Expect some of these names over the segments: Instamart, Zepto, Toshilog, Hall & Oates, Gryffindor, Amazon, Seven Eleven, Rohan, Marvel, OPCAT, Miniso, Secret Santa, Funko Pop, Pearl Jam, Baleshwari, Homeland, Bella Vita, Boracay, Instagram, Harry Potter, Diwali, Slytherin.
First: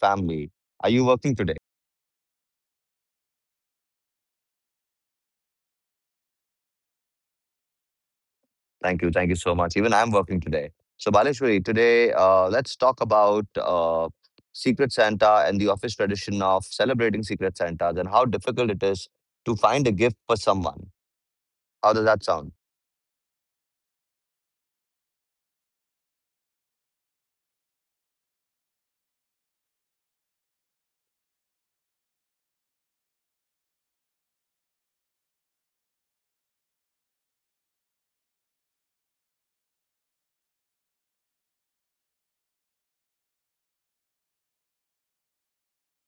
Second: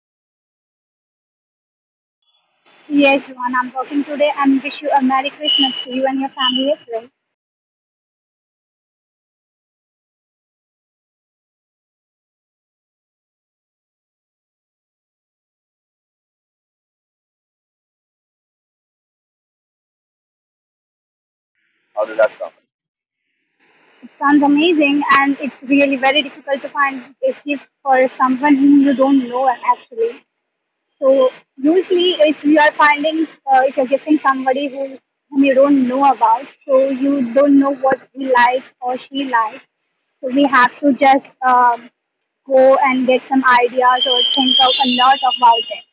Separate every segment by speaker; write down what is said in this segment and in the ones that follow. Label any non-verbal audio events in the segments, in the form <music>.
Speaker 1: family. Are you working today?
Speaker 2: Yes, Rohan, I'm working today and wish you a Merry Christmas to you and your family as well.
Speaker 1: Thank you so much. Even I'm working today. So, Baleshwari, today, let's talk about Secret Santa and the office tradition of celebrating Secret Santas and how difficult it is to find a gift for someone. How does that sound?
Speaker 2: It sounds amazing, and it's really very difficult to find a gift for someone whom you don't know actually. So usually if you are finding, if you're gifting somebody who, whom you don't know about, so you don't know what he likes or she likes. So we have to just go and get some ideas or think of a lot about it.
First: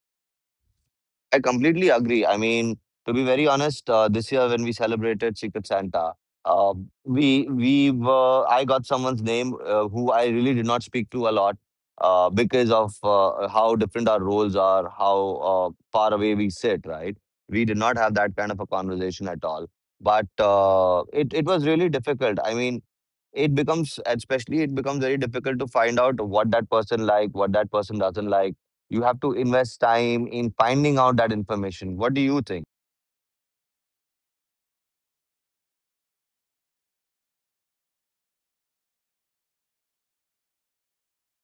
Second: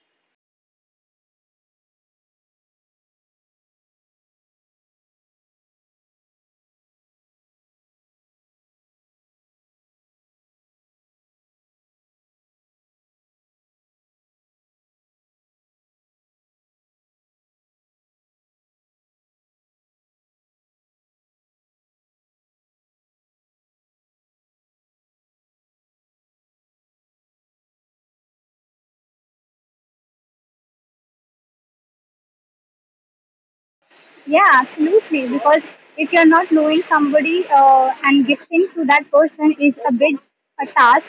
Speaker 1: I completely agree. I mean, to be very honest, this year when we celebrated Secret Santa, uh, we were I got someone's name who I really did not speak to a lot because of how different our roles are, how far away we sit. Right, we did not have that kind of a conversation at all. But it was really difficult. I mean, it becomes very difficult to find out what that person like, what that person doesn't like. You have to invest time in finding out that information. What do you think?
Speaker 2: Yeah, absolutely. Because if you're not knowing somebody and gifting to that person is a big a task,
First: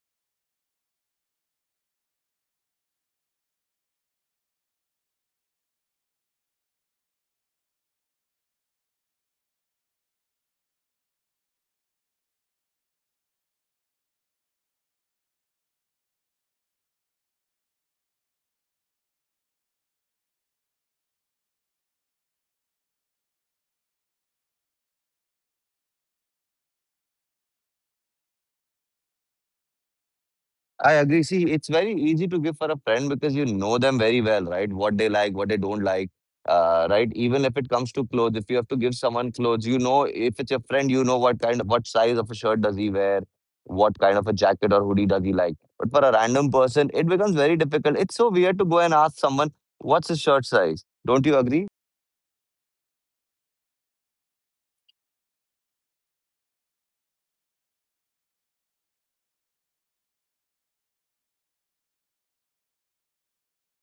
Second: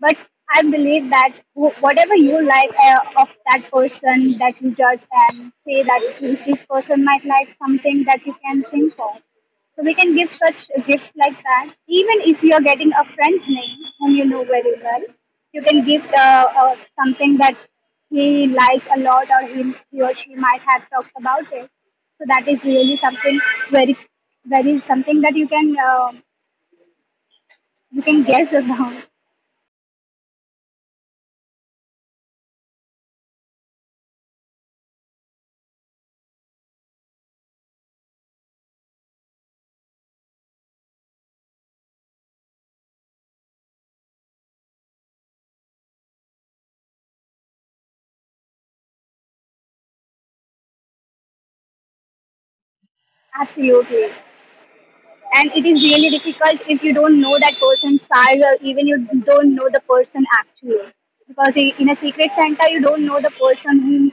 Speaker 2: but I believe that whatever you like of that person, that you judge and say that this person might like something that you can think of. So we can give such gifts like that. Even if you are getting a friend's name whom you know very well, you can give something that he likes a lot, or he or she might have talked about it. So that is really something very, very something that you can guess <laughs> about.
Speaker 1: I agree. See, it's very easy to give for a friend because you know them very well, right? What they like, what they don't like, right? Even if it comes to clothes, if you have to give someone clothes, you know, if it's your friend, you know what kind of, what size of a shirt does he wear, what kind of a jacket or hoodie does he like. But for a random person, it becomes very difficult. It's so weird to go and ask someone, what's his shirt size? Don't you agree?
Speaker 2: Absolutely. And it is really difficult if you don't know that person's size, or even you don't know the person actually, because in a Secret Santa you don't know the person whom,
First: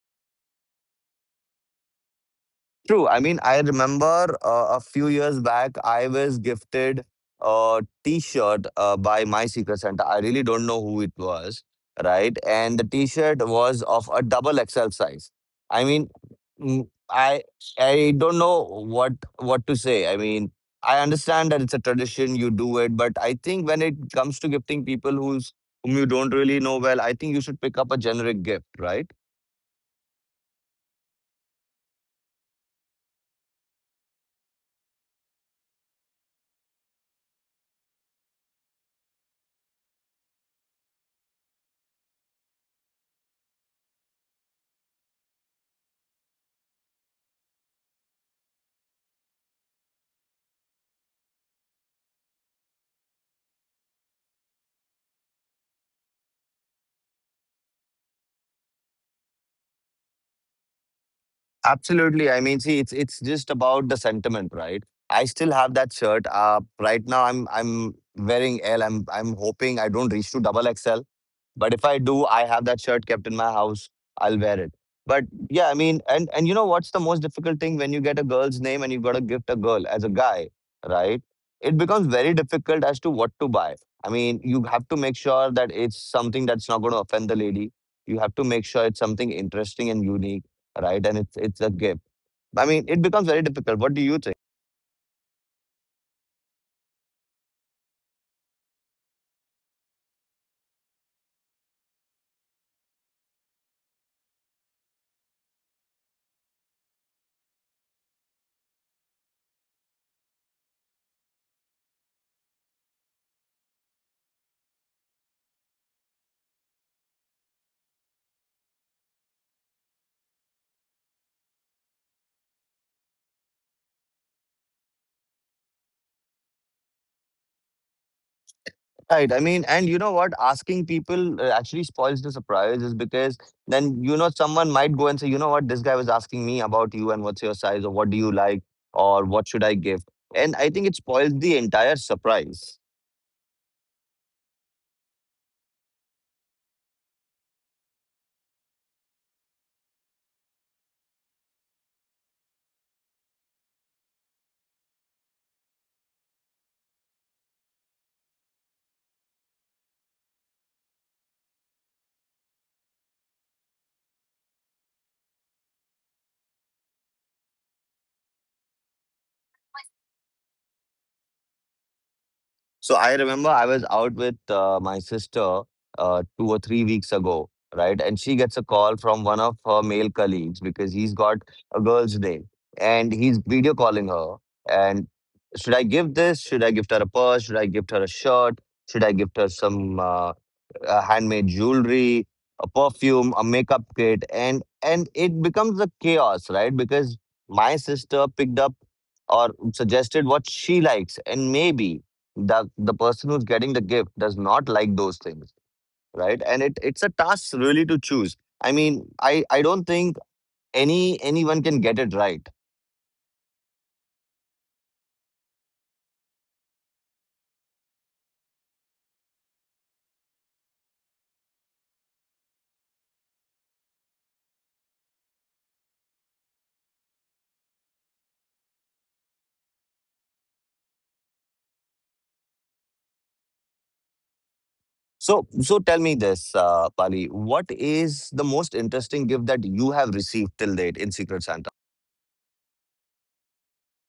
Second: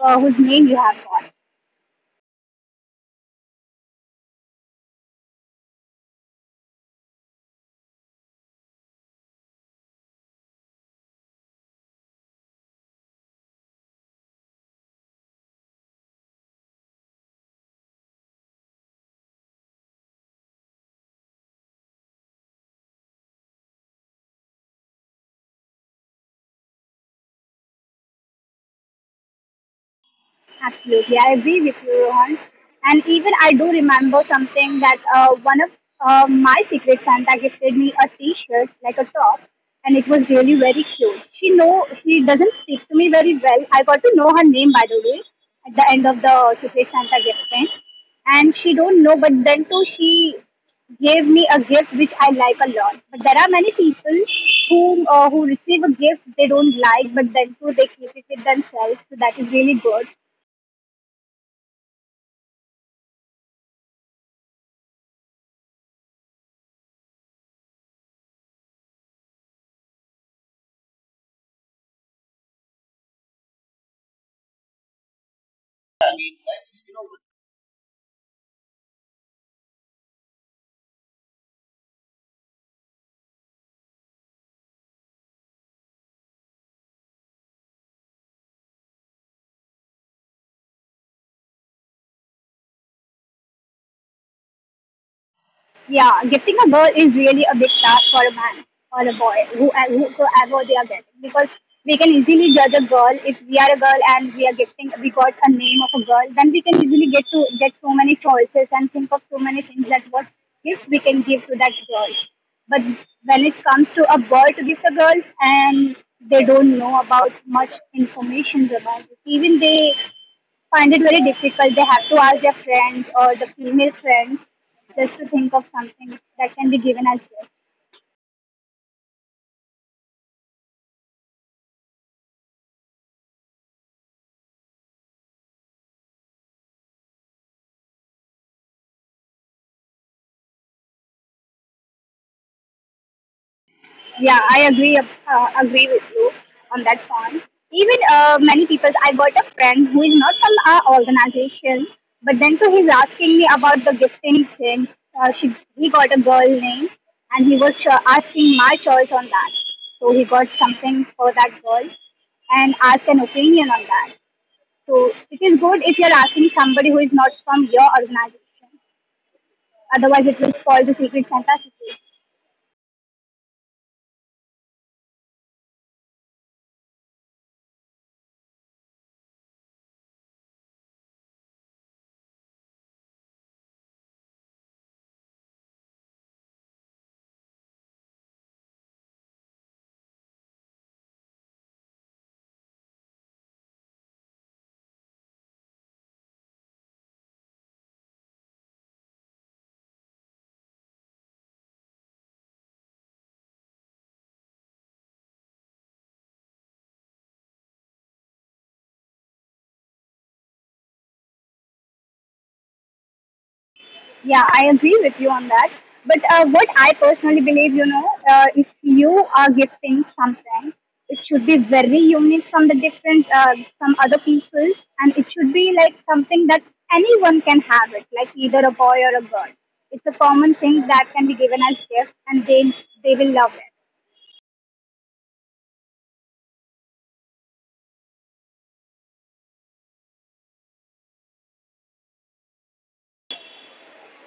Speaker 2: whose name you have got.
Speaker 1: True. I mean, I remember a few years back, I was gifted a T-shirt by my secret Santa. I really don't know who it was, right? And the T-shirt was of a double XL size. I mean, mm, I I don't know what to say. I mean, I understand that it's a tradition, you do it, but I think when it comes to gifting people who's whom you don't really know well, I think you should pick up a generic gift, right?
Speaker 2: Absolutely, I agree with you, Rohan. And even I do remember something that one of my Secret Santa gifted me a T-shirt, like a top, and it was really very cute. She know she doesn't speak to me very well. I got to know her name, by the way, at the end of the Secret Santa gifting, and she don't know. But then too, she gave me a gift which I like a lot. But there are many people who receive a gift they don't like, but then too they keep it with themselves. So that is really good.
Speaker 1: Absolutely. I mean, see, it's just about the sentiment, right? I still have that shirt. Right now, I'm wearing L. I'm hoping I don't reach to double XL. But if I do, I have that shirt kept in my house. I'll wear it. But yeah, I mean, and you know what's the most difficult thing when you get a girl's name and you've got to gift a girl as a guy, right? It becomes very difficult as to what to buy. I mean, you have to make sure that it's something that's not going to offend the lady. You have to make sure it's something interesting and unique, right? And it's a gift. I mean, it becomes very difficult. What do you think?
Speaker 2: Yeah, getting a girl is really a big task for a man or a boy, who, whosoever they are getting, because we can easily judge a girl if we are a girl, and we are getting we got a name of a girl, then we can easily get to get so many choices and think of so many things that what gifts we can give to that girl. But when it comes to a boy to gift a girl, and they don't know about much information about it. Even they find it very difficult. They have to ask their friends or the female friends just to think of something that can be given as gift.
Speaker 1: Right. I mean, and you know what? Asking people actually spoils the surprise, is because then, you know, someone might go and say, you know what, this guy was asking me about you and what's your size or what do you like or what should I give? And I think it spoils the entire surprise.
Speaker 2: Yeah, I agree agree with you on that point. Even many people, I got a friend who is not from our organization, but then too he's asking me about the gifting things. She He got a girl name, and he was asking my choice on that. So he got something for that girl, and asked an opinion on that. So it is good if you are asking somebody who is not from your organization. Otherwise, it will spoil the Secret Santa secrets.
Speaker 1: So I remember I was out with my sister 2 or 3 weeks ago, right? And she gets a call from one of her male colleagues because he's got a girl's day and he's video calling her. And should I give this? Should I gift her a purse? Should I gift her a shirt? Should I gift her some? Handmade jewelry, a perfume, a makeup kit, and it becomes a chaos, right? Because my sister picked up or suggested what she likes, and maybe the person who's getting the gift does not like those things, right? And it's a task really to choose. I mean, I don't think anyone can get it right.
Speaker 2: Yeah, I agree with you on that. But what I personally believe, you know, if you are gifting something, it should be very unique from the different, from other people's, and it should be like something that anyone can have it, like either a boy or a girl. It's a common thing that can be given as gift, and they will love it.
Speaker 1: So, so tell me this, Pali, what is the most interesting gift that you have received till date in Secret Santa?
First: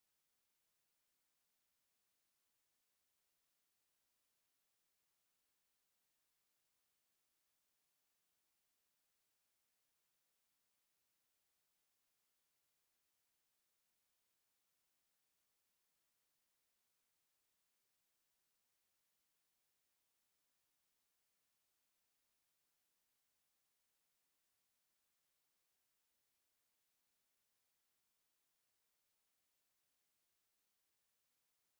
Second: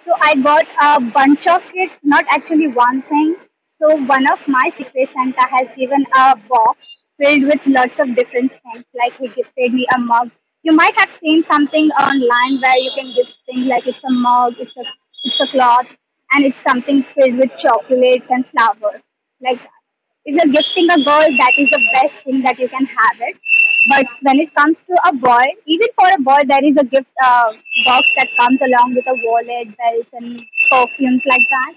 Speaker 2: So I got a bunch of kits, not actually one thing. So one of my Secret Santa has given a box filled with lots of different things. Like he gifted me a mug. You might have seen something online where you can gift things like it's a mug, it's a cloth, and it's something filled with chocolates and flowers. Like that. If you're gifting a girl, that is the best thing that you can have it. But when it comes to a boy, even for a boy, there is a gift box that comes along with a wallet, bells, and perfumes like that.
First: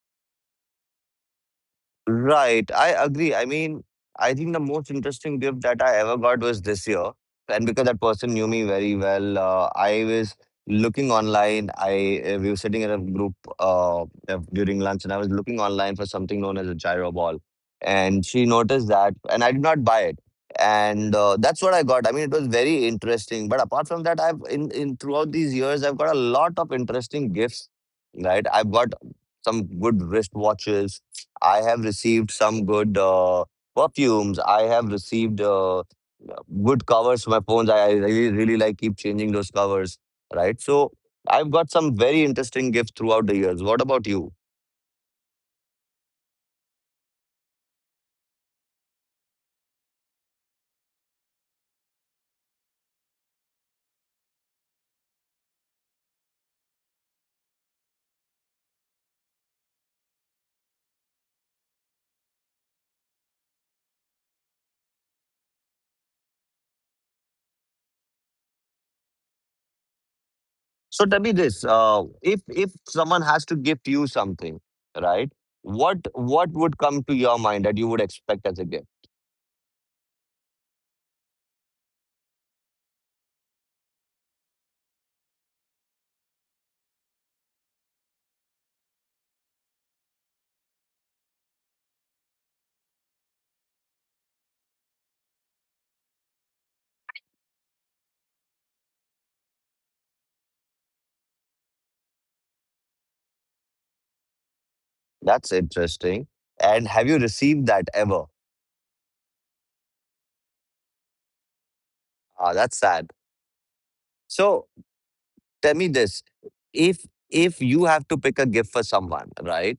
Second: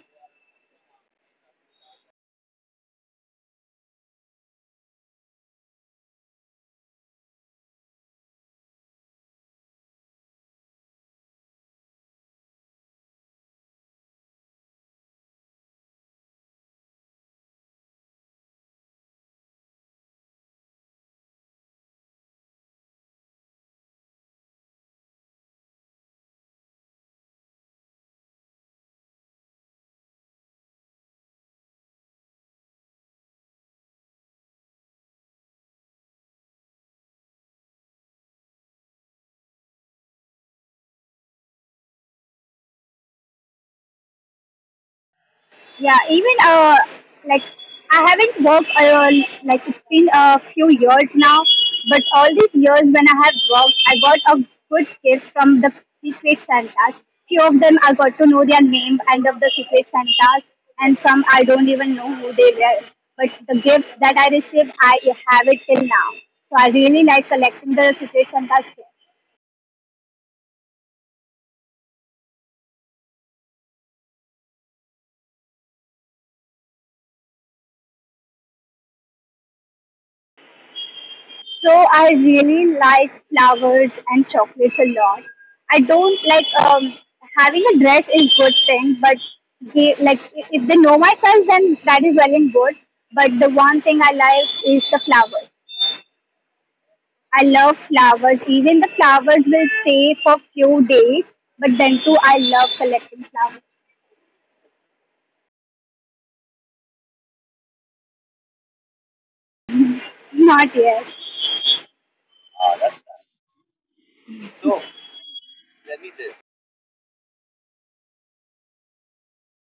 Speaker 1: Right. I agree. I mean, I think the most interesting gift that I ever got was this year. And because that person knew me very well, I was looking online. I We were sitting in a group during lunch, and I was looking online for something known as a gyro ball. And she noticed that, and I did not buy it. And that's what I got. I mean, it was very interesting. But apart from that, I've in throughout these years, I've got a lot of interesting gifts. Right. I've got some good wristwatches. I have received some good perfumes. I have received good covers for my phones. I really, really like keep changing those covers, right? So I've got some very interesting gifts throughout the years. What about you?
Speaker 2: Yeah, even like I haven't worked alone. Like it's been a few years now, but all these years when I have worked, I got a good gifts from the Secret Santas. Few of them I got to know their name and of the Secret Santas, and some I don't even know who they were. But the gifts that I received, I have it till now. So I really like collecting the Secret Santas.
Speaker 1: So tell me this: if someone has to gift you something, right? What would come to your mind that you would expect as a gift?
Speaker 2: So I really like flowers and chocolates a lot. I don't like having a dress is good thing, but they, like if they know myself, then that is well and good. But the one thing I like is the flowers. I love flowers. Even the flowers will stay for few days, but then too I love collecting flowers.
Speaker 1: That's interesting. And have you received that ever?
Speaker 2: Not yet.
Speaker 1: Ah, that's sad. So tell me this, if you have to pick a gift for someone, right?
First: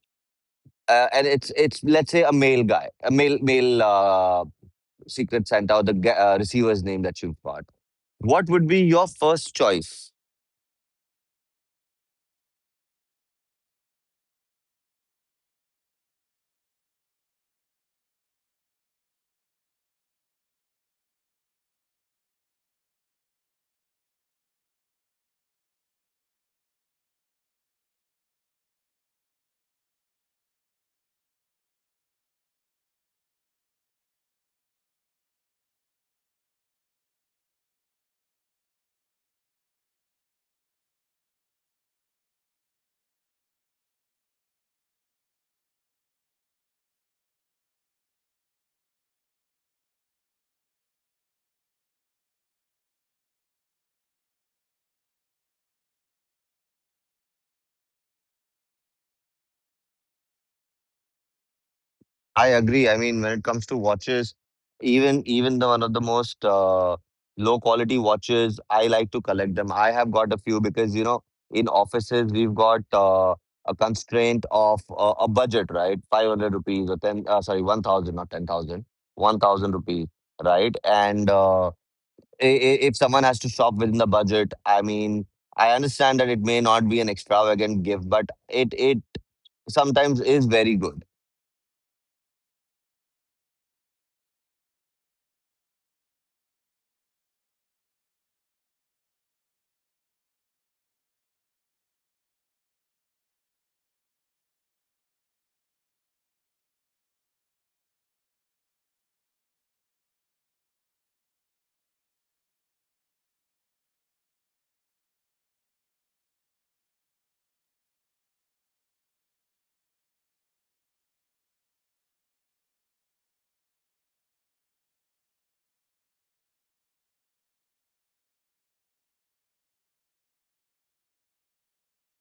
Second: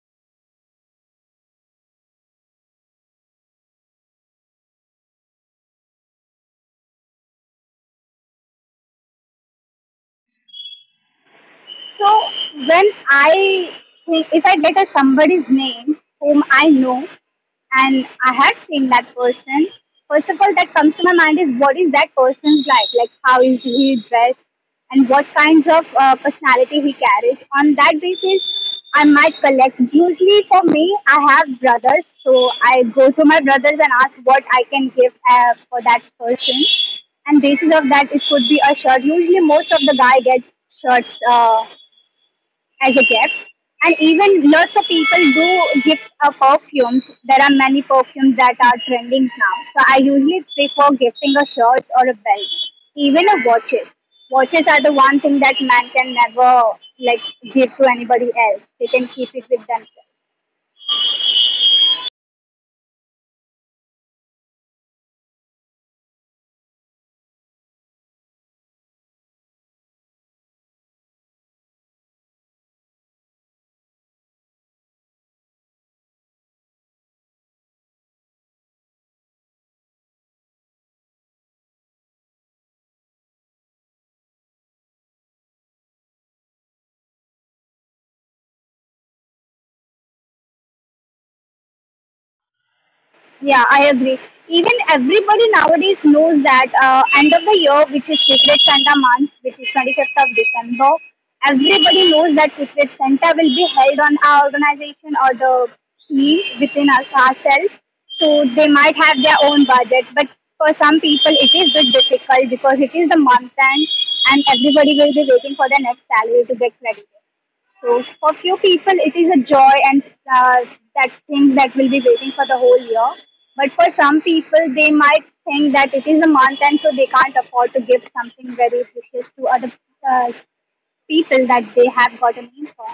Speaker 1: and it's, let's say, a male guy, a male secret santa, or the receiver's name that you've got, what would be your first choice?
Speaker 2: So when I if I get a somebody's name whom I know and I have seen that person, first of all that comes to my mind is what is that person's like? Like how is he dressed, and what kinds of personality he carries. On that basis, I might collect. Usually for me, I have brothers, so I go to my brothers and ask what I can give for that person, and basis of that it could be a shirt. Usually most of the guy gets shirts as a gift. And even lots of people do gift a perfume. There are many perfumes that are trending now. So I usually prefer gifting a shirt or a belt, even a watches. Watches are the one thing that man can never like give to anybody else. They can keep it with themselves.
Speaker 1: I agree. I mean, when it comes to watches, even the one of the most low quality watches, I like to collect them. I have got a few because you know in offices we've got a constraint of a budget, right? 500 rupees or ten, sorry, 1,000, not 10,000, 1,000 rupees, right? And if someone has to shop within the budget, I mean, I understand that it may not be an extravagant gift, but it sometimes is very good.
Speaker 2: Yeah, I agree. Even everybody nowadays knows that end of the year, which is Secret Santa month, which is 25th of December, everybody knows that Secret Santa will be held on our organization or the team within our, ourselves. So they might have their own budget, but for some people it is bit difficult because it is the month end, and everybody will be waiting for their next salary to get credited. So for few people, it is a joy, and uh, that thing that will be waiting for the whole year. But for some people, they might think that it is a month, and so they can't afford to give something very precious to other uh, people that they have got a name for.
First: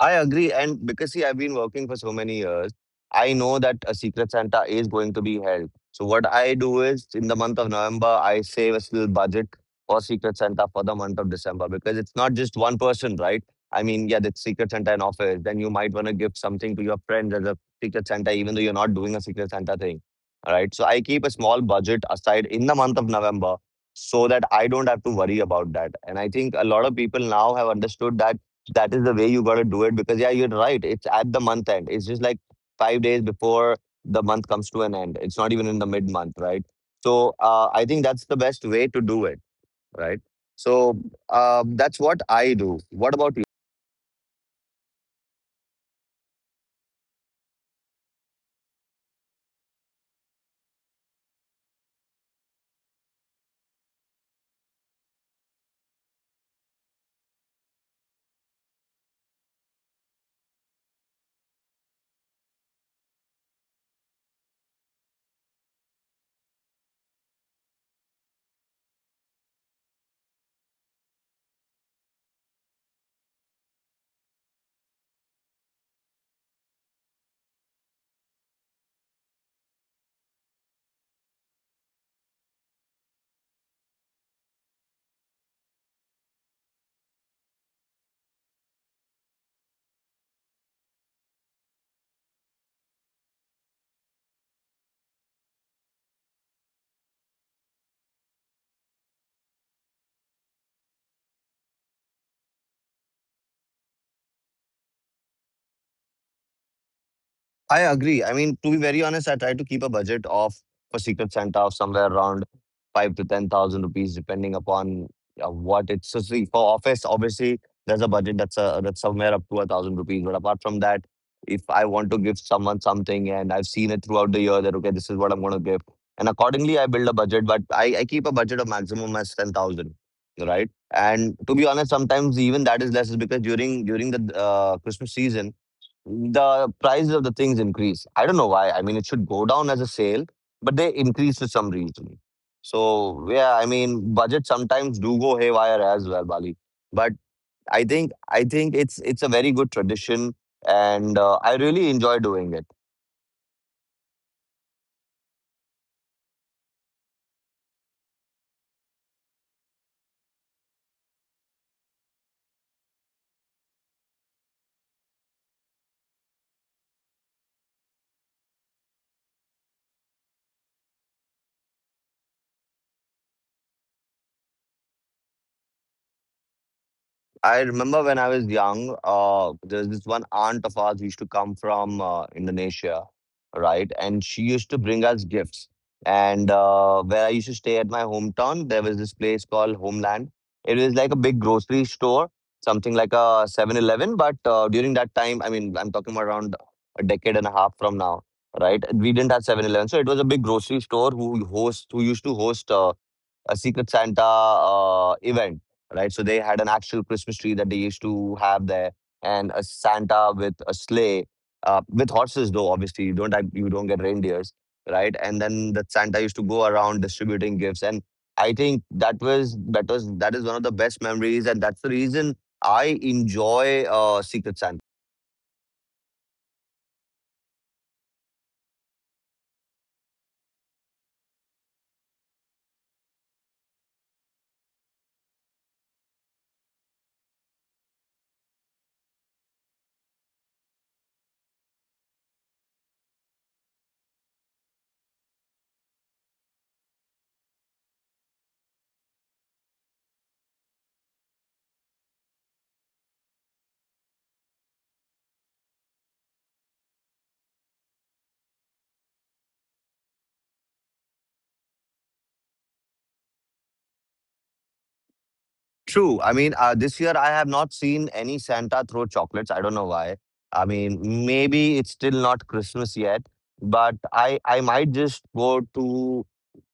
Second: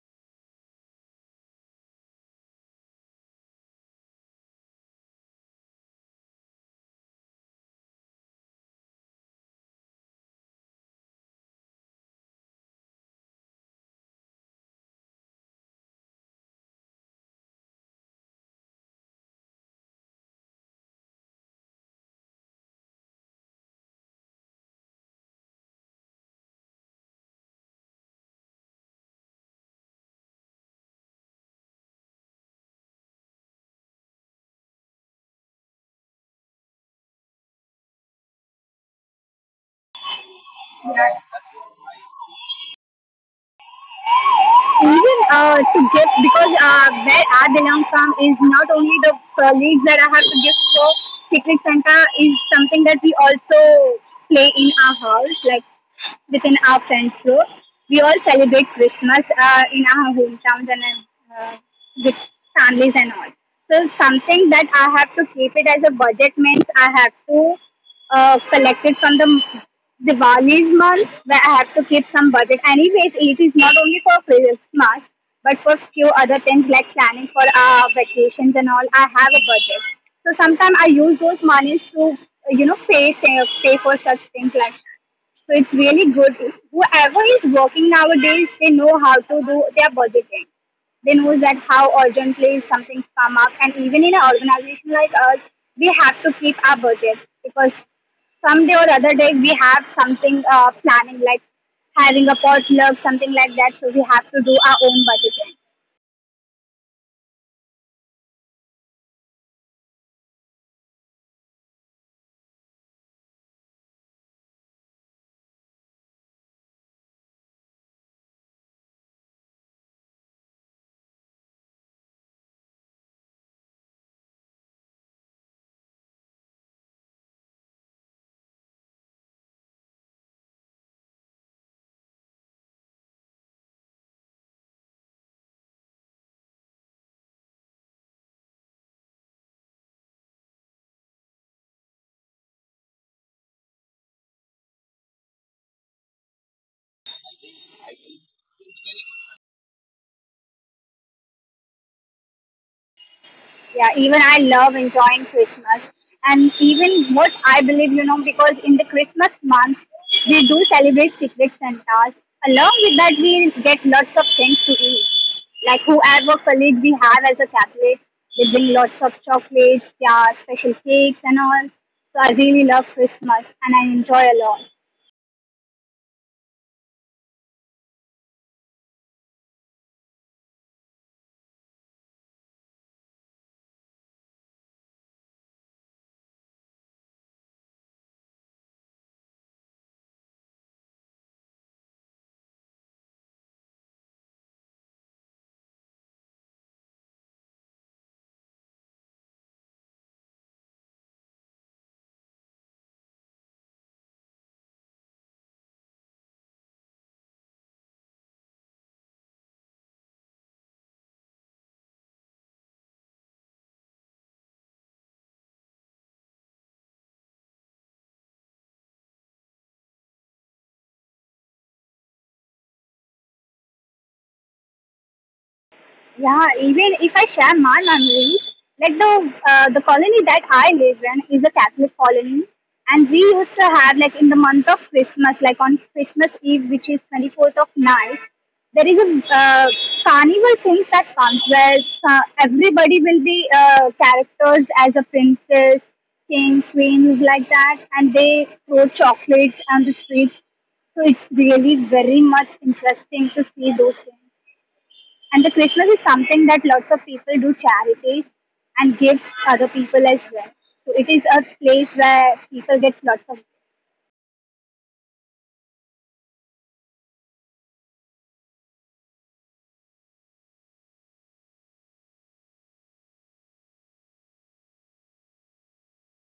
Speaker 1: I agree. And because, see, I've been working for so many years, I know that a Secret Santa is going to be held. So, what I do is in the month of November, I save a little budget for Secret Santa for the month of December because it's not just one person, right? I mean, yeah, that's Secret Santa in office. Then you might want to give something to your friends as a Secret Santa, even though you're not doing a Secret Santa thing. All right. So, I keep a small budget aside in the month of November so that I don't have to worry about that. And I think a lot of people now have understood that that is the way you got to do it, because yeah, you're right, it's at the month end. It's just like 5 days before the month comes to an end. It's not even in the mid month, right? So I think that's the best way to do it, right? So
Speaker 2: Yeah.
Speaker 1: that's what I do. What about?
Speaker 2: Even to give, because where I belong from is not only the colleagues that I have to give for. Secret Santa is something that we also play in our house, like within our friends group. We all celebrate Christmas in our hometowns, and uh, with families and all. So something that I have to keep it as a budget means I have to collected from the Diwali's month, where I have to keep some budget. Anyways, it is not only for Christmas, but for few other things like planning for our vacations and all. I have a budget, so sometimes I use those monies to, you know, pay for such things like. So it's really good. Whoever is working nowadays, they know how to do their budgeting. They knows that how urgently something's come up, and even in an organization like us, we have to keep our budget, because someday or other day we have something planning like having a potluck, something like that. So we have to do our own budgeting.
Speaker 1: I agree. I mean, to be very honest, I try to keep a budget of for Secret Santa of somewhere around 5 to 10,000 rupees, depending upon what it's. So see, for office, obviously, there's a budget that's somewhere up to a thousand rupees. But apart from that, if I want to give someone something and I've seen it throughout the year, that okay, this is what I'm going to give, and accordingly, I build a budget. But I keep a budget of maximum as 10,000, right? And to be honest, sometimes even that is less, is because during the Christmas season the price of the things increase. I don't know why. I mean, it should go down as a sale, but they increase for some reason. So yeah, I mean, budget sometimes do go haywire as well, Bali. But I think it's a very good tradition, and I really enjoy doing it.
Speaker 2: Yeah, even I love enjoying Christmas, and even what I believe, you know, because in the Christmas month we do celebrate Secret Santas, along with that we get lots of things to eat, like whoever colleague we have as a Catholic, they bring lots of chocolates, yeah, special cakes and all. So I really love Christmas and I enjoy a lot.
Speaker 1: I remember when I was young, there's this one aunt of ours who used to come from Indonesia, right? And she used to bring us gifts. And where I used to stay at my hometown, there was this place called Homeland. It was like a big grocery store, something like a Seven Eleven. But during that time, I mean, I'm talking about around a decade and a half from now, right? We didn't have Seven Eleven, so it was a big grocery store who who used to host a Secret Santa event, right? So they had an actual Christmas tree that they used to have there, and a Santa with a sleigh, with horses though. Obviously, you don't get reindeers, right? And then the Santa used to go around distributing gifts, and I think that is one of the best memories, and that's the reason I enjoy Secret Santa.
Speaker 2: Yeah, even if I share my memories, like the colony that I live in is a Catholic colony, and we used to have like in the month of Christmas, like on Christmas Eve, which is 24th of night, there is a uh, carnival things that comes where everybody will be characters as a princess, king, queen, like that, and they throw chocolates on the streets. So it's really very much interesting to see those things. And the Christmas is something that lots of people do charities and gives other people as well. So it is a place where people get lots of.
Speaker 1: True. I mean, this year I have not seen any Santa throw chocolates. I don't know why. I mean, maybe it's still not Christmas yet, but I might just go to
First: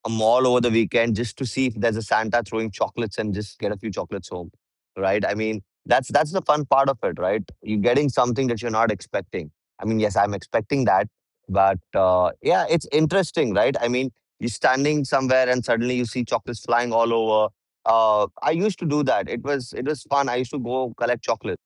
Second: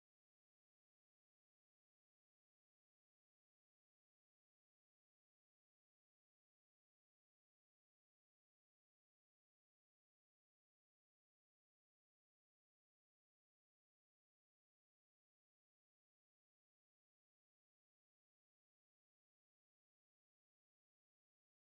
Speaker 1: a mall over the weekend just to see if there's a Santa throwing chocolates and just get a few chocolates home, right? I mean, that's the fun part of it, right? You're getting something that you're not expecting. I mean, yes, I'm expecting that, but yeah, it's interesting, right? I mean, you're standing somewhere and suddenly you see chocolates flying all over. I used to do that. It was fun. I used to go collect chocolates.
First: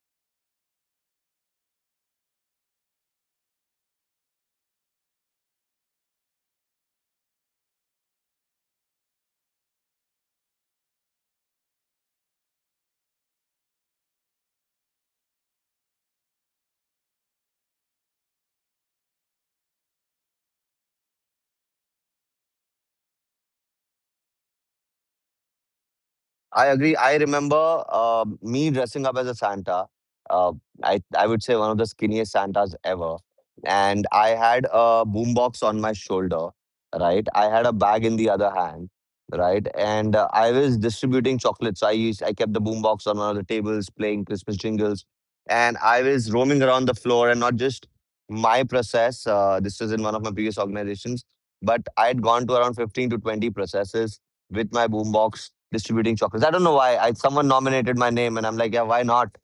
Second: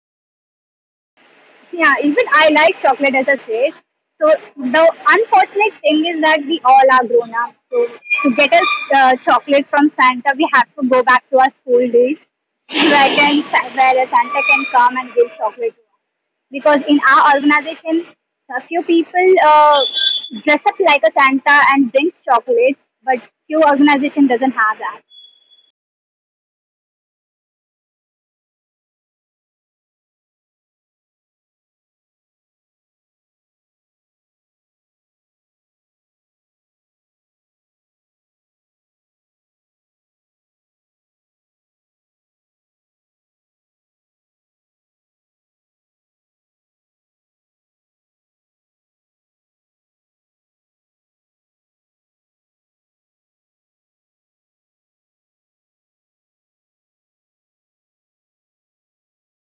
Speaker 2: Yeah, even I like chocolate as a said. So the unfortunate thing is that we all are grown up. So to get us chocolate from Santa, we have to go back to our school days, <laughs> where can where a Santa can come and give chocolate to us. Because in our organization, so a few people dress up like a Santa and brings chocolates, but few organization doesn't have that.
Speaker 1: I agree. I remember me dressing up as a Santa. Uh, I would say one of the skinniest Santas ever, and I had a boombox on my shoulder, right? I had a bag in the other hand, right? And I was distributing chocolates. So I kept the boombox on one of the tables, playing Christmas jingles, and I was roaming around the floor. And not just my process. This was in one of my previous organizations, but I had gone to around 15 to 20 processes with my boombox distributing chocolates. I don't know why. I Someone nominated my name, and I'm like, yeah, why not?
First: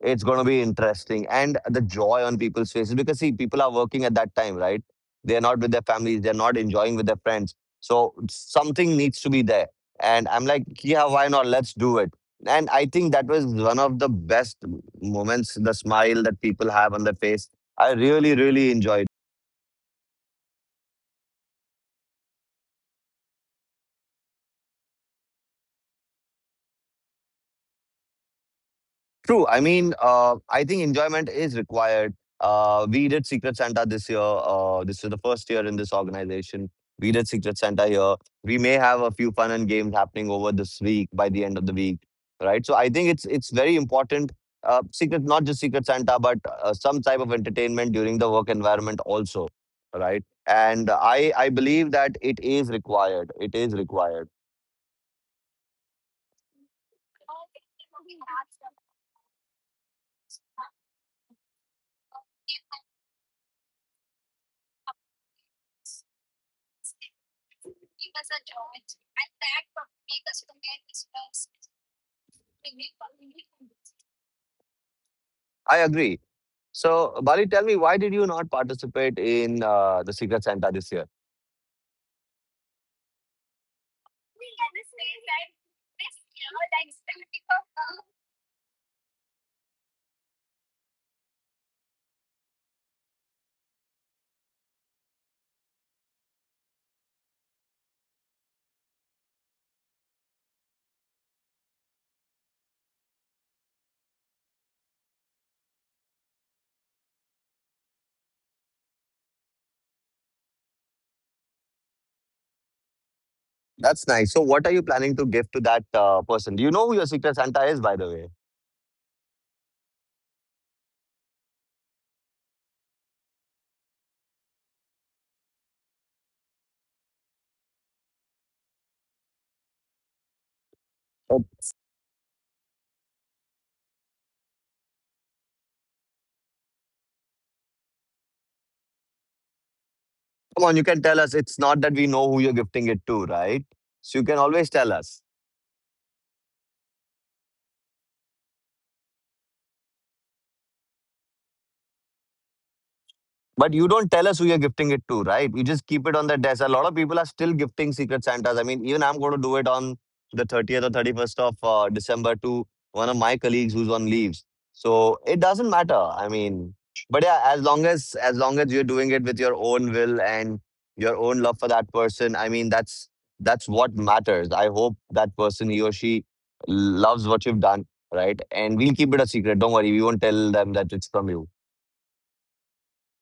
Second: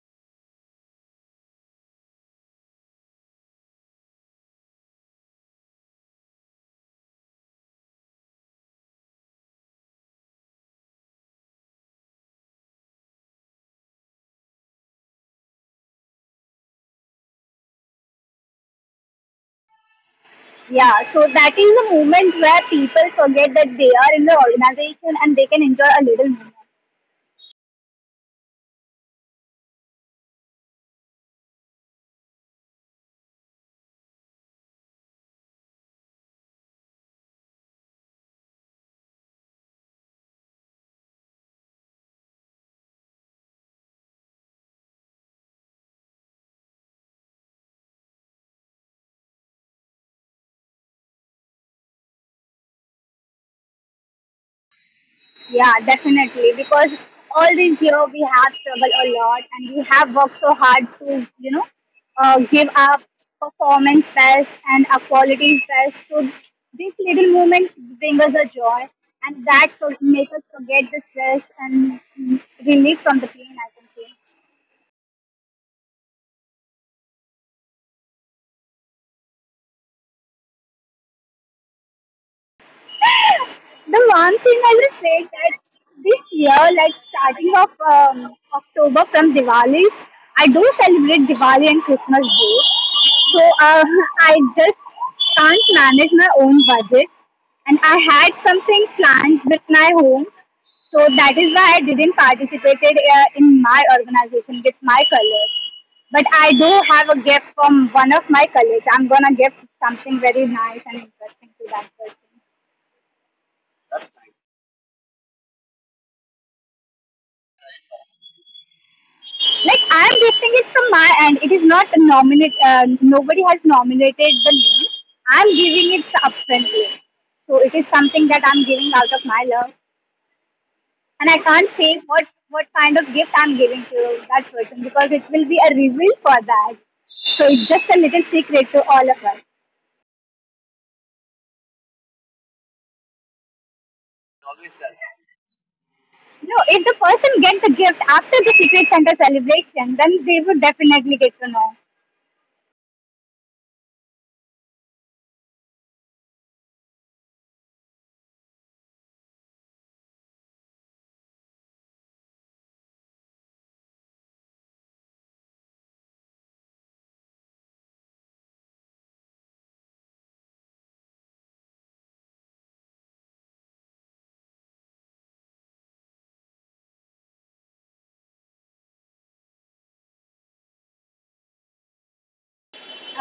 Speaker 1: It's going to be interesting, and the joy on people's faces, because see, people are working at that time, right? They're not with their families. They're not enjoying with their friends. So something needs to be there, and I'm like, yeah, why not? Let's do it. And I think that was one of the best moments. The smile that people have on their face. I really, really enjoyed.
Speaker 2: Yeah, so that is the moment where people forget that they are in the organization and they can enjoy a little more.
Speaker 1: True. I mean, I think enjoyment is required. We did Secret Santa this year. This is the first year in this organization. We did Secret Santa here. We may have a few fun and games happening over this week by the end of the week, right? So I think it's very important. Not just Secret Santa, but some type of entertainment during the work environment also, right? And I believe that it is required. It is required.
Speaker 2: Yeah, definitely. Because all these year we have struggled a lot and we have worked so hard to, give our performance best and our qualities best. So these little moments bring us a joy and that make us forget the stress and relief from the pain, I can say.
Speaker 1: I agree. So, Bali, tell me, why did you not participate in the Secret Santa this year?
Speaker 2: The one thing I will say that this year, like starting of October from Diwali, I do celebrate Diwali and Christmas both. So uh, <laughs> I just can't manage my own budget, and I had something planned with my home. So that is why I didn't participate in my organization with my colors. But I do have a gift from one of my colleagues. I'm gonna give something very nice and interesting to that person.
Speaker 1: That's nice. So, what are you planning to give to that person? Do you know who your Secret Santa is, by the way?
Speaker 2: Like I'm gifting it from my end. It is not nominate. Nobody has nominated the name. I'm giving it up upfrontly. So it is something that I'm giving out of my love, and I
Speaker 1: Oh,
Speaker 2: can't say what kind of gift I'm giving to that person because it will be a reveal for that. So it's just a little secret to all of us.
Speaker 1: come on, you can tell us. It's not that we know who you're gifting it to, right? So, you can always tell us.
Speaker 2: No, if the person get the gift after the secret Santa celebration, then they would definitely get to know.
Speaker 1: But you don't tell us who you're gifting it to, right? You just keep it on the desk. A lot of people are still gifting Secret Santas. I mean, even I'm going to do it on the 30th or 31st of December to one of my colleagues who's on leaves. So it doesn't matter. I mean, but yeah, as long as you're doing it with your own will and your own love for that person, I mean, that's what matters. I hope that person, he or she, loves what you've done, right? And we'll keep it a secret. Don't worry, we won't tell them that it's from you.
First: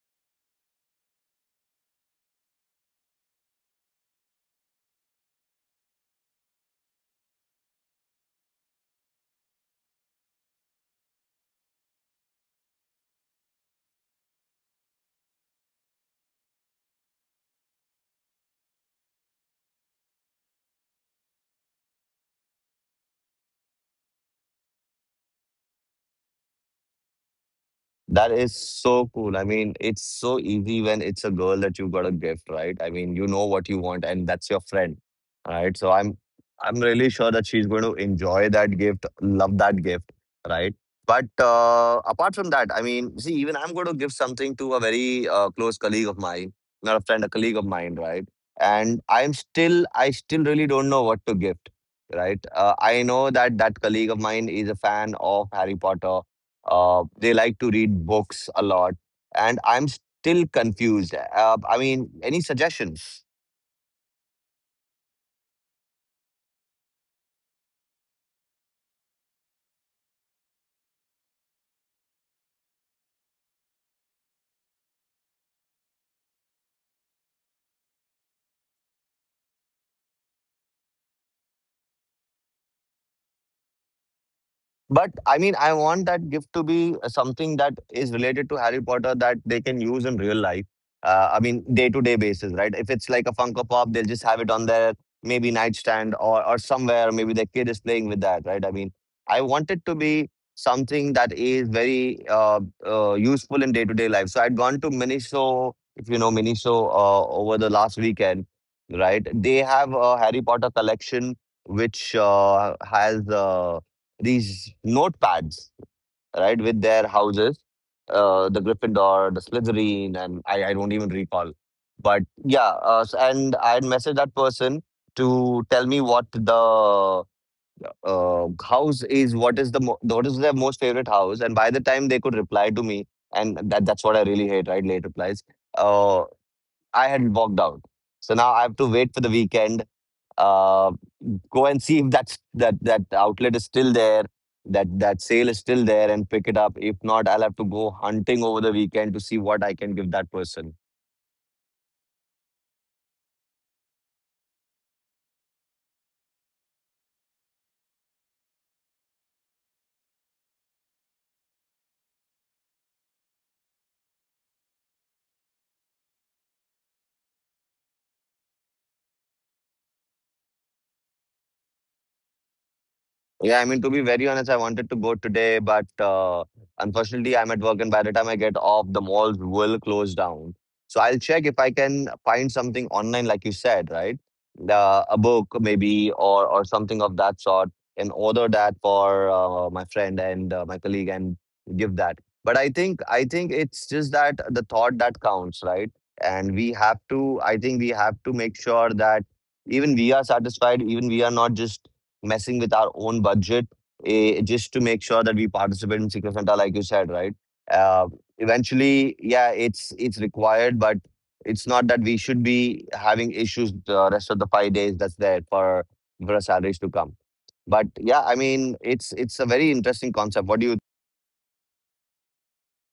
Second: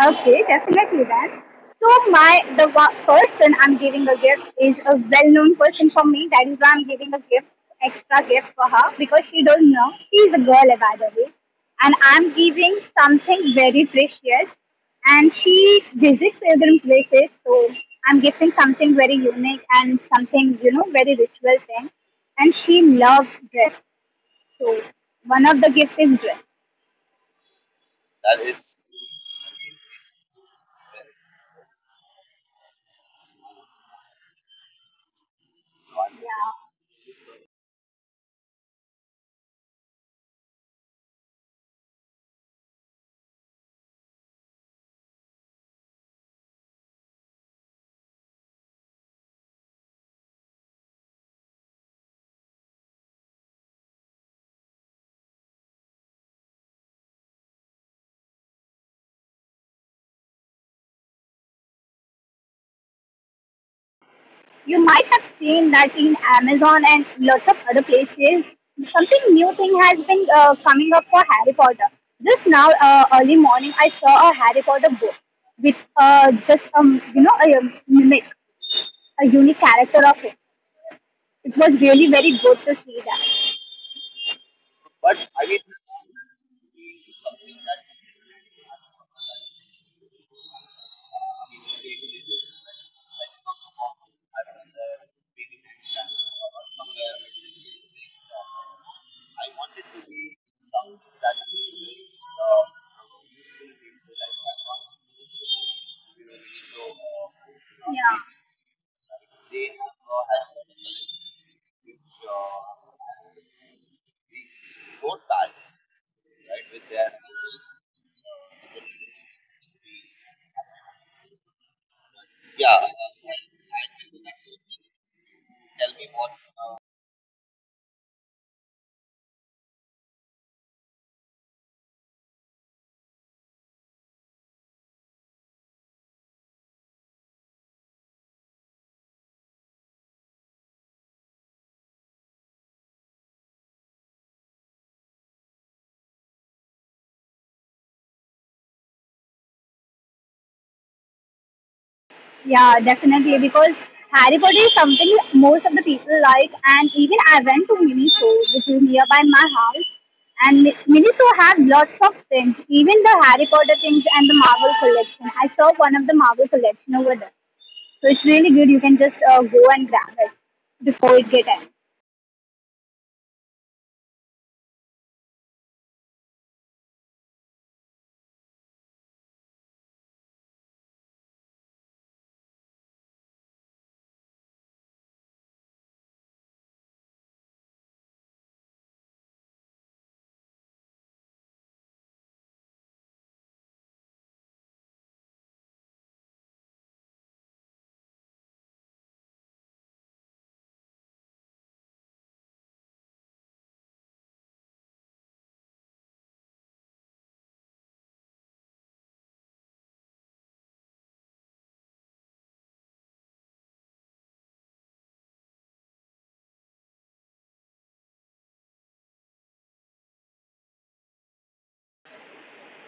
Speaker 2: Okay, definitely then. So person I'm giving a gift is a well-known person for me. That is why I'm giving a gift, extra gift for her because she don't know. She's a girl, eh, by the way, and I'm giving something very precious. And she visits pilgrim places, so I'm giving something very unique and something you know very ritual thing. And she loves dress, so one of the gift is dress.
Speaker 1: That is so cool. I mean, it's so easy when it's a girl that you've got a gift, right? I mean, you know what you want, and that's your friend, right? So I'm
Speaker 2: Yeah.
Speaker 1: really sure that she's going to enjoy that gift, love that gift, right? But apart from that, I mean, see, even I'm going to give something to a very close colleague of mine, not a friend, a colleague of mine, right? And I still really don't know what to gift, right? I know that that colleague of mine is a fan of Harry Potter, they like to read books a lot, and I'm still confused. I mean, any suggestions?
Speaker 2: You might have seen that in Amazon and lots of other places. Something new thing has been coming up for Harry Potter. Just now, early morning, I saw a Harry Potter book with just you know a mimic, a unique character of it. It was really very good to see that.
Speaker 1: But I mean, I want that gift to be something that is related to Harry Potter that they can use in real life. I mean, day to day basis, right? If it's like a Funko Pop, they'll just have it on their maybe nightstand, or somewhere. Maybe their kid is playing with that, right? I mean, I want it to be something that is very useful in day to day life. So I'd gone to Miniso, if you know Miniso, over the last weekend, right? They have a Harry Potter collection which has. These notepads, right, with their houses, the Gryffindor, the Slytherin, and I don't even recall. But yeah, and I had messaged that person to tell me what the house is, what is the what is their most favorite house, and by the time they could reply to me, and that's what I really hate, right, late replies. Uh, I had walked out, so now I have to wait for the weekend uh, go and see if that outlet is still there, that sale is still there, and pick it up. If not, I'll have to go hunting over the weekend to see what I can give that person.
Speaker 2: Yeah, definitely. Because Harry Potter is something most of the people like, and even I went to Miniso, which is nearby my house. And Miniso have lots of things, even the Harry Potter things and the Marvel collection. I saw one of the Marvel collection over there, so it's really good. You can just go and grab it before it get end.
Speaker 1: Yeah, I mean, to be very honest, I wanted to go today, but unfortunately, I'm at work, and by the time I get off, the malls will close down. So I'll check if I can find something online, like you said, right? A book maybe, or something of that sort, and order that for my friend and my colleague, and give that. But I think it's just that the thought that counts, right? And we have to, I think we have to make sure that even we are satisfied, even we are not just messing with our own budget, just to make sure that we participate in Secret Santa, like you said, right? Uh, Eventually, yeah, it's required, but it's not that we should be having issues the rest of the 5 days that's there for our salaries to come. But yeah, I mean, it's a very interesting concept. What do you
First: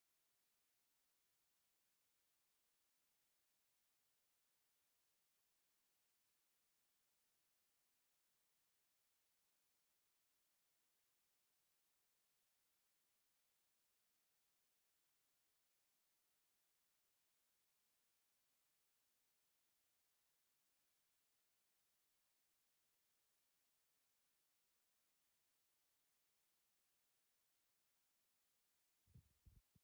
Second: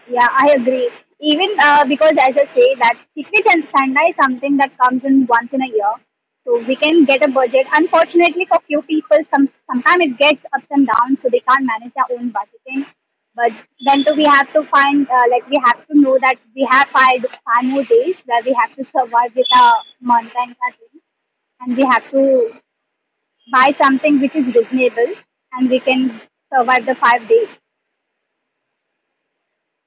Speaker 2: Yeah, I agree. Even because, as I say, that Secret and Santa is something that comes in once in a year. So we can get a budget. Unfortunately, for few people, sometimes it gets ups and downs, so they can't manage their own budgeting. But then too, we have to find, like, we have to know that we have five more days where we have to survive with our month and our dream. And we have to buy something which is reasonable and we can survive the 5 days.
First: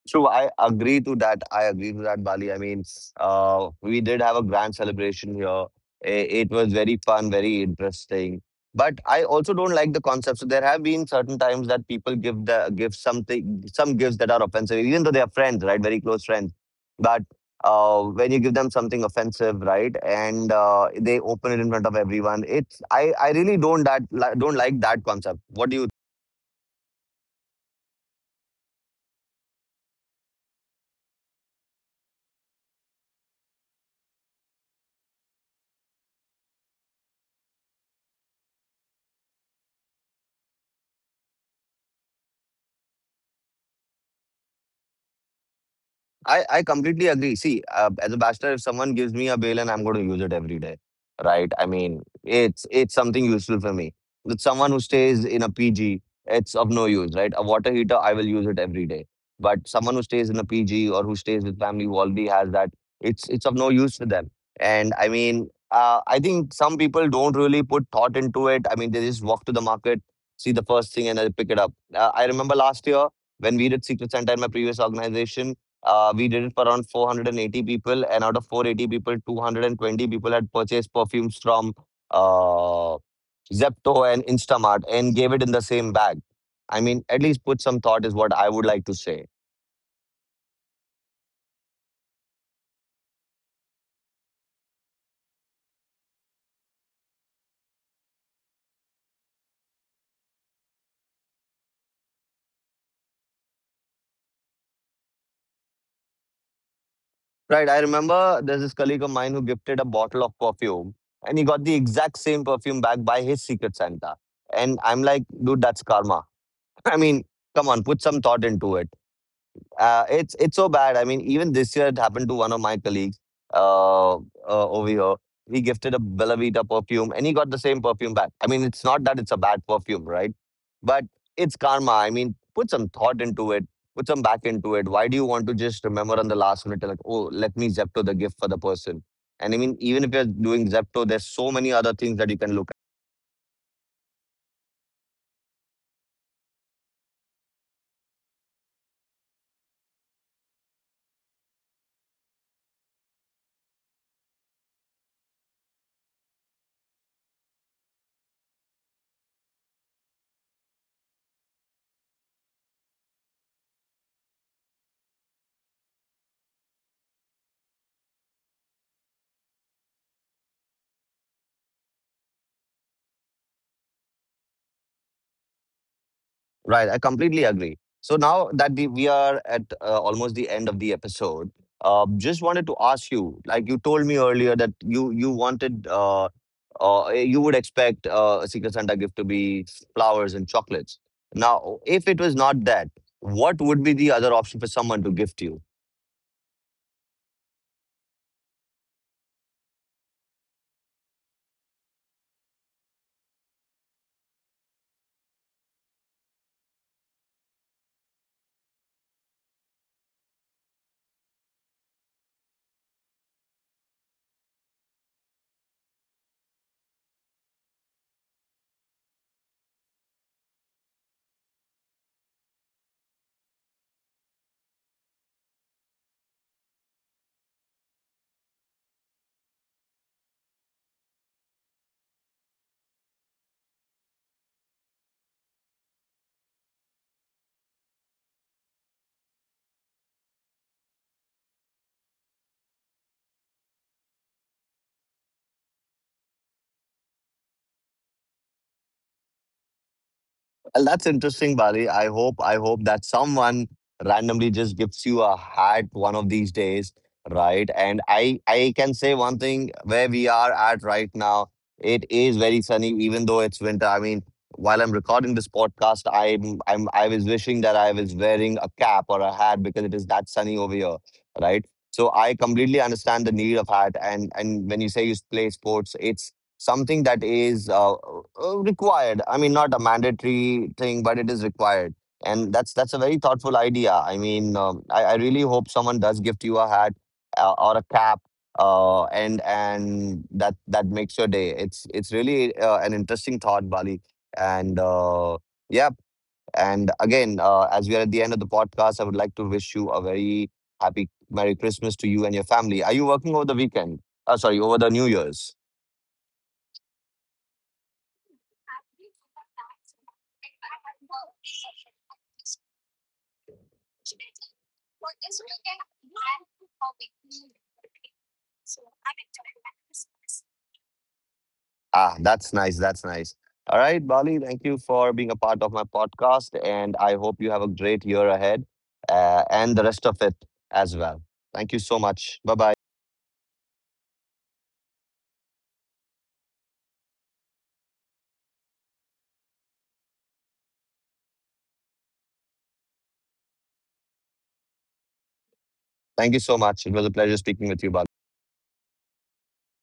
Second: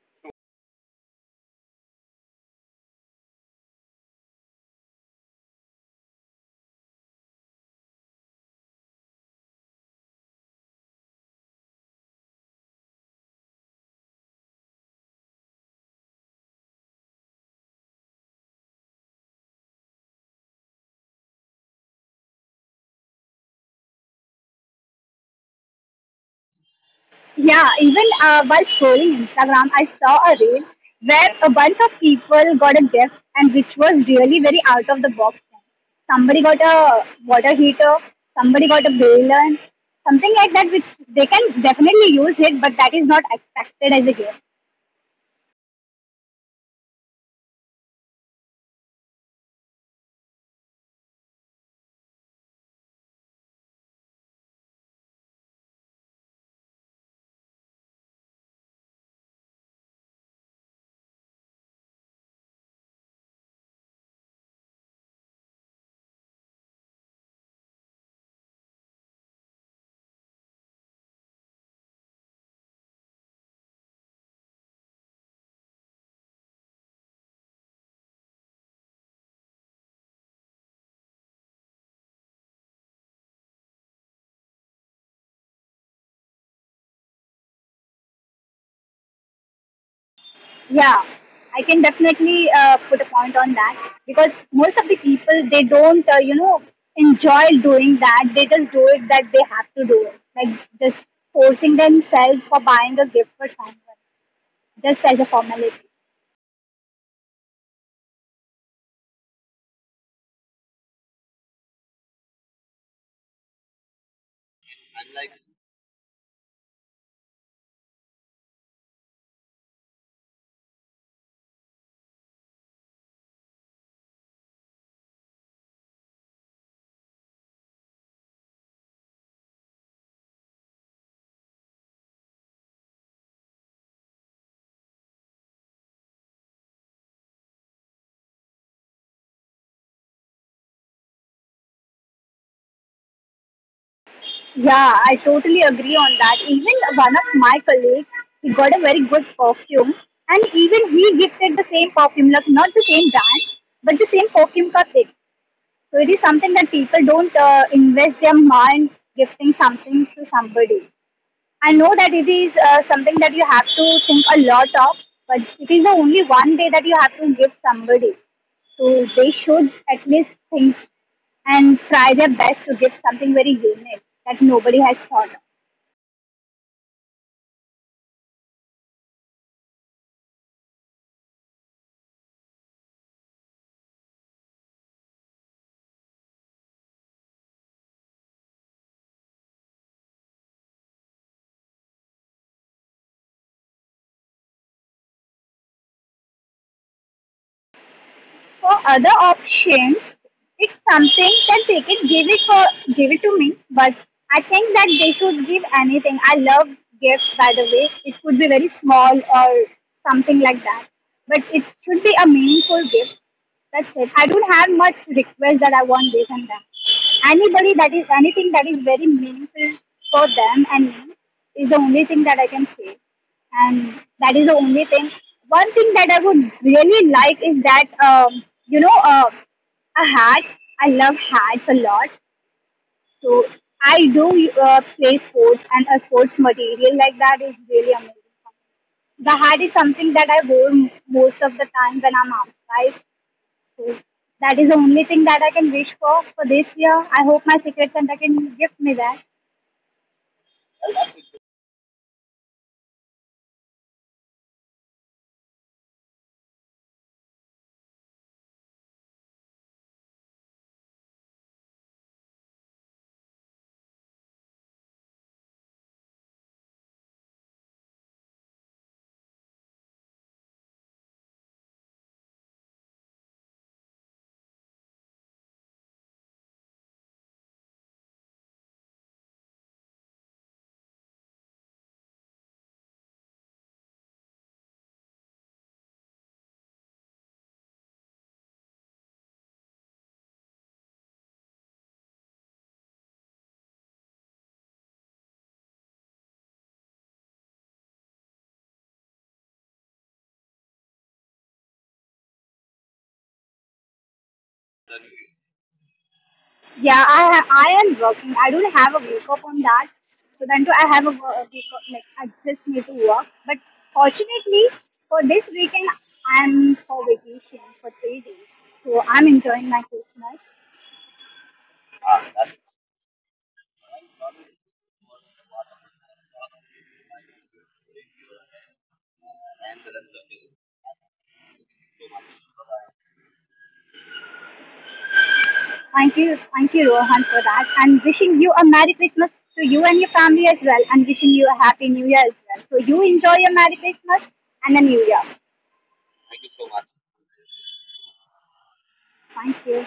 Speaker 1: True, I agree to that. I agree to that, Bali. I mean, we did have a grand celebration here. It was very fun, very interesting. But I also don't like the concept. So there have been certain times that people give something, some gifts that are offensive, even though they are friends, right? Very close friends. But when you give them something offensive, right, and they open it in front of everyone, it's I really don't don't like that concept. What do you
Speaker 2: Yeah, even while scrolling Instagram, I saw a reel where a bunch of people got a gift, and which was really very out of the box. Thing. Somebody got a water heater, somebody got a balloon, something like that, which they can definitely use it, but that is not expected as a gift.
Speaker 1: I I completely agree. See, as a bachelor, if someone gives me a bail and I'm going to use it every day, right? I mean, it's something useful for me. With someone who stays in a PG, it's of no use, right? A water heater, I will use it every day. But someone who stays in a PG or who stays with family who already has that, it's of no use for them. And I mean, I think some people don't really put thought into it. I mean, they just walk to the market, see the first thing, and they pick it up. I remember last year when we did Secret Santa in my previous organization, we did it for around 480 people, and out of 480 people, 220 people had purchased perfumes from uh, Zepto and Instamart and gave it in the same bag. I mean, at least put some thought is what I would like to say.
Speaker 2: Yeah, I can definitely put a point on that because most of the people they don't you know enjoy doing that. They just do it that they have to do it, like just forcing themselves for buying a gift for someone just as a formality.
Speaker 1: Right. I remember there's this colleague of mine who gifted a bottle of perfume and he got the exact same perfume back by his secret Santa. And I'm like, dude, that's karma. <laughs> I mean, come on, put some thought into it. It's so bad. I mean, even this year it happened to one of my colleagues uh, uh, over here. He gifted a Bella Vita perfume, and he got the same perfume back. I mean, it's not that it's a bad perfume, right? But it's karma. I mean, put some thought into it, put some back into it. Why do you want to just remember on the last minute, like, oh, let me Zepto the gift for the person? And I mean, even if you're doing Zepto, there's so many other things that you can look
Speaker 2: Yeah, I totally agree on that. Even one of my colleagues, he got a very good perfume, and even he gifted the same perfume, like not the same brand, but the same perfume का kit. So it is something that people don't invest their mind gifting something to somebody. I know that it is something that you have to think a lot of, but it is the only one day that you have to give somebody. So they should at least think and try their best to give something very unique that nobody has thought of.
Speaker 1: Right, I completely agree. So now that we are at almost the end of the episode, just wanted to ask you, like you told me earlier that you wanted you would expect a Secret Santa gift to be flowers and chocolates. Now, if it was not that, what would be the other option for someone to gift you?
Speaker 2: For other options, it's something that they can give it to me, but I think that they should give anything. I love gifts by the way. It could be very small or something like that. But it should be a meaningful gift. That's it. I don't have much request that I want this and that. Anybody that is anything that is very meaningful for them and me is the only thing that I can say and that is the only thing. One thing that I would really like is that you know a hat. I love hats a lot, so I do play sports, and a sports material like that is really amazing. The hat is something that I wore most of the time when I'm outside, so that is the only thing that I can wish for this year. I hope my secret Santa can gift me that.
Speaker 1: Well, that's interesting, Bali. I hope that someone randomly just gives you a hat one of these days, right? And I can say one thing, where we are at right now, it is very sunny, even though it's winter. I mean, while I'm recording this podcast, I was wishing that I was wearing a cap or a hat because it is that sunny over here, right? So I completely understand the need of hat, and when you say you play sports, it's something that is required. I mean, not a mandatory thing, but it is required, and that's a very thoughtful idea. I mean, I really hope someone does gift you a hat or a cap, and that that makes your day. It's really an interesting thought, Bali, and yeah. And again, as we are at the end of the podcast, I would like to wish you a very happy merry Christmas to you and your family. Are you working over the weekend, sorry, over the new year's?
Speaker 2: Yeah, I am working. I don't have a wake up on that. So then too, I have a a wake up like I just need to work. But fortunately, for this weekend, I'm for vacation for 3 days. So I'm enjoying my Christmas.
Speaker 1: Ah, that's nice. That's nice. All right, Bali, thank you for being a part of my podcast. And I hope you have a great year ahead, and the rest of it as well. Thank you so much. Bye bye.
Speaker 2: Thank you, Rohan, for that. And wishing you a Merry Christmas to you and your family as well, and wishing you a Happy New Year as well. So you enjoy your Merry Christmas and a New Year.
Speaker 1: Thank you so much. It was a pleasure speaking with you, Bali.
Speaker 2: Thank you.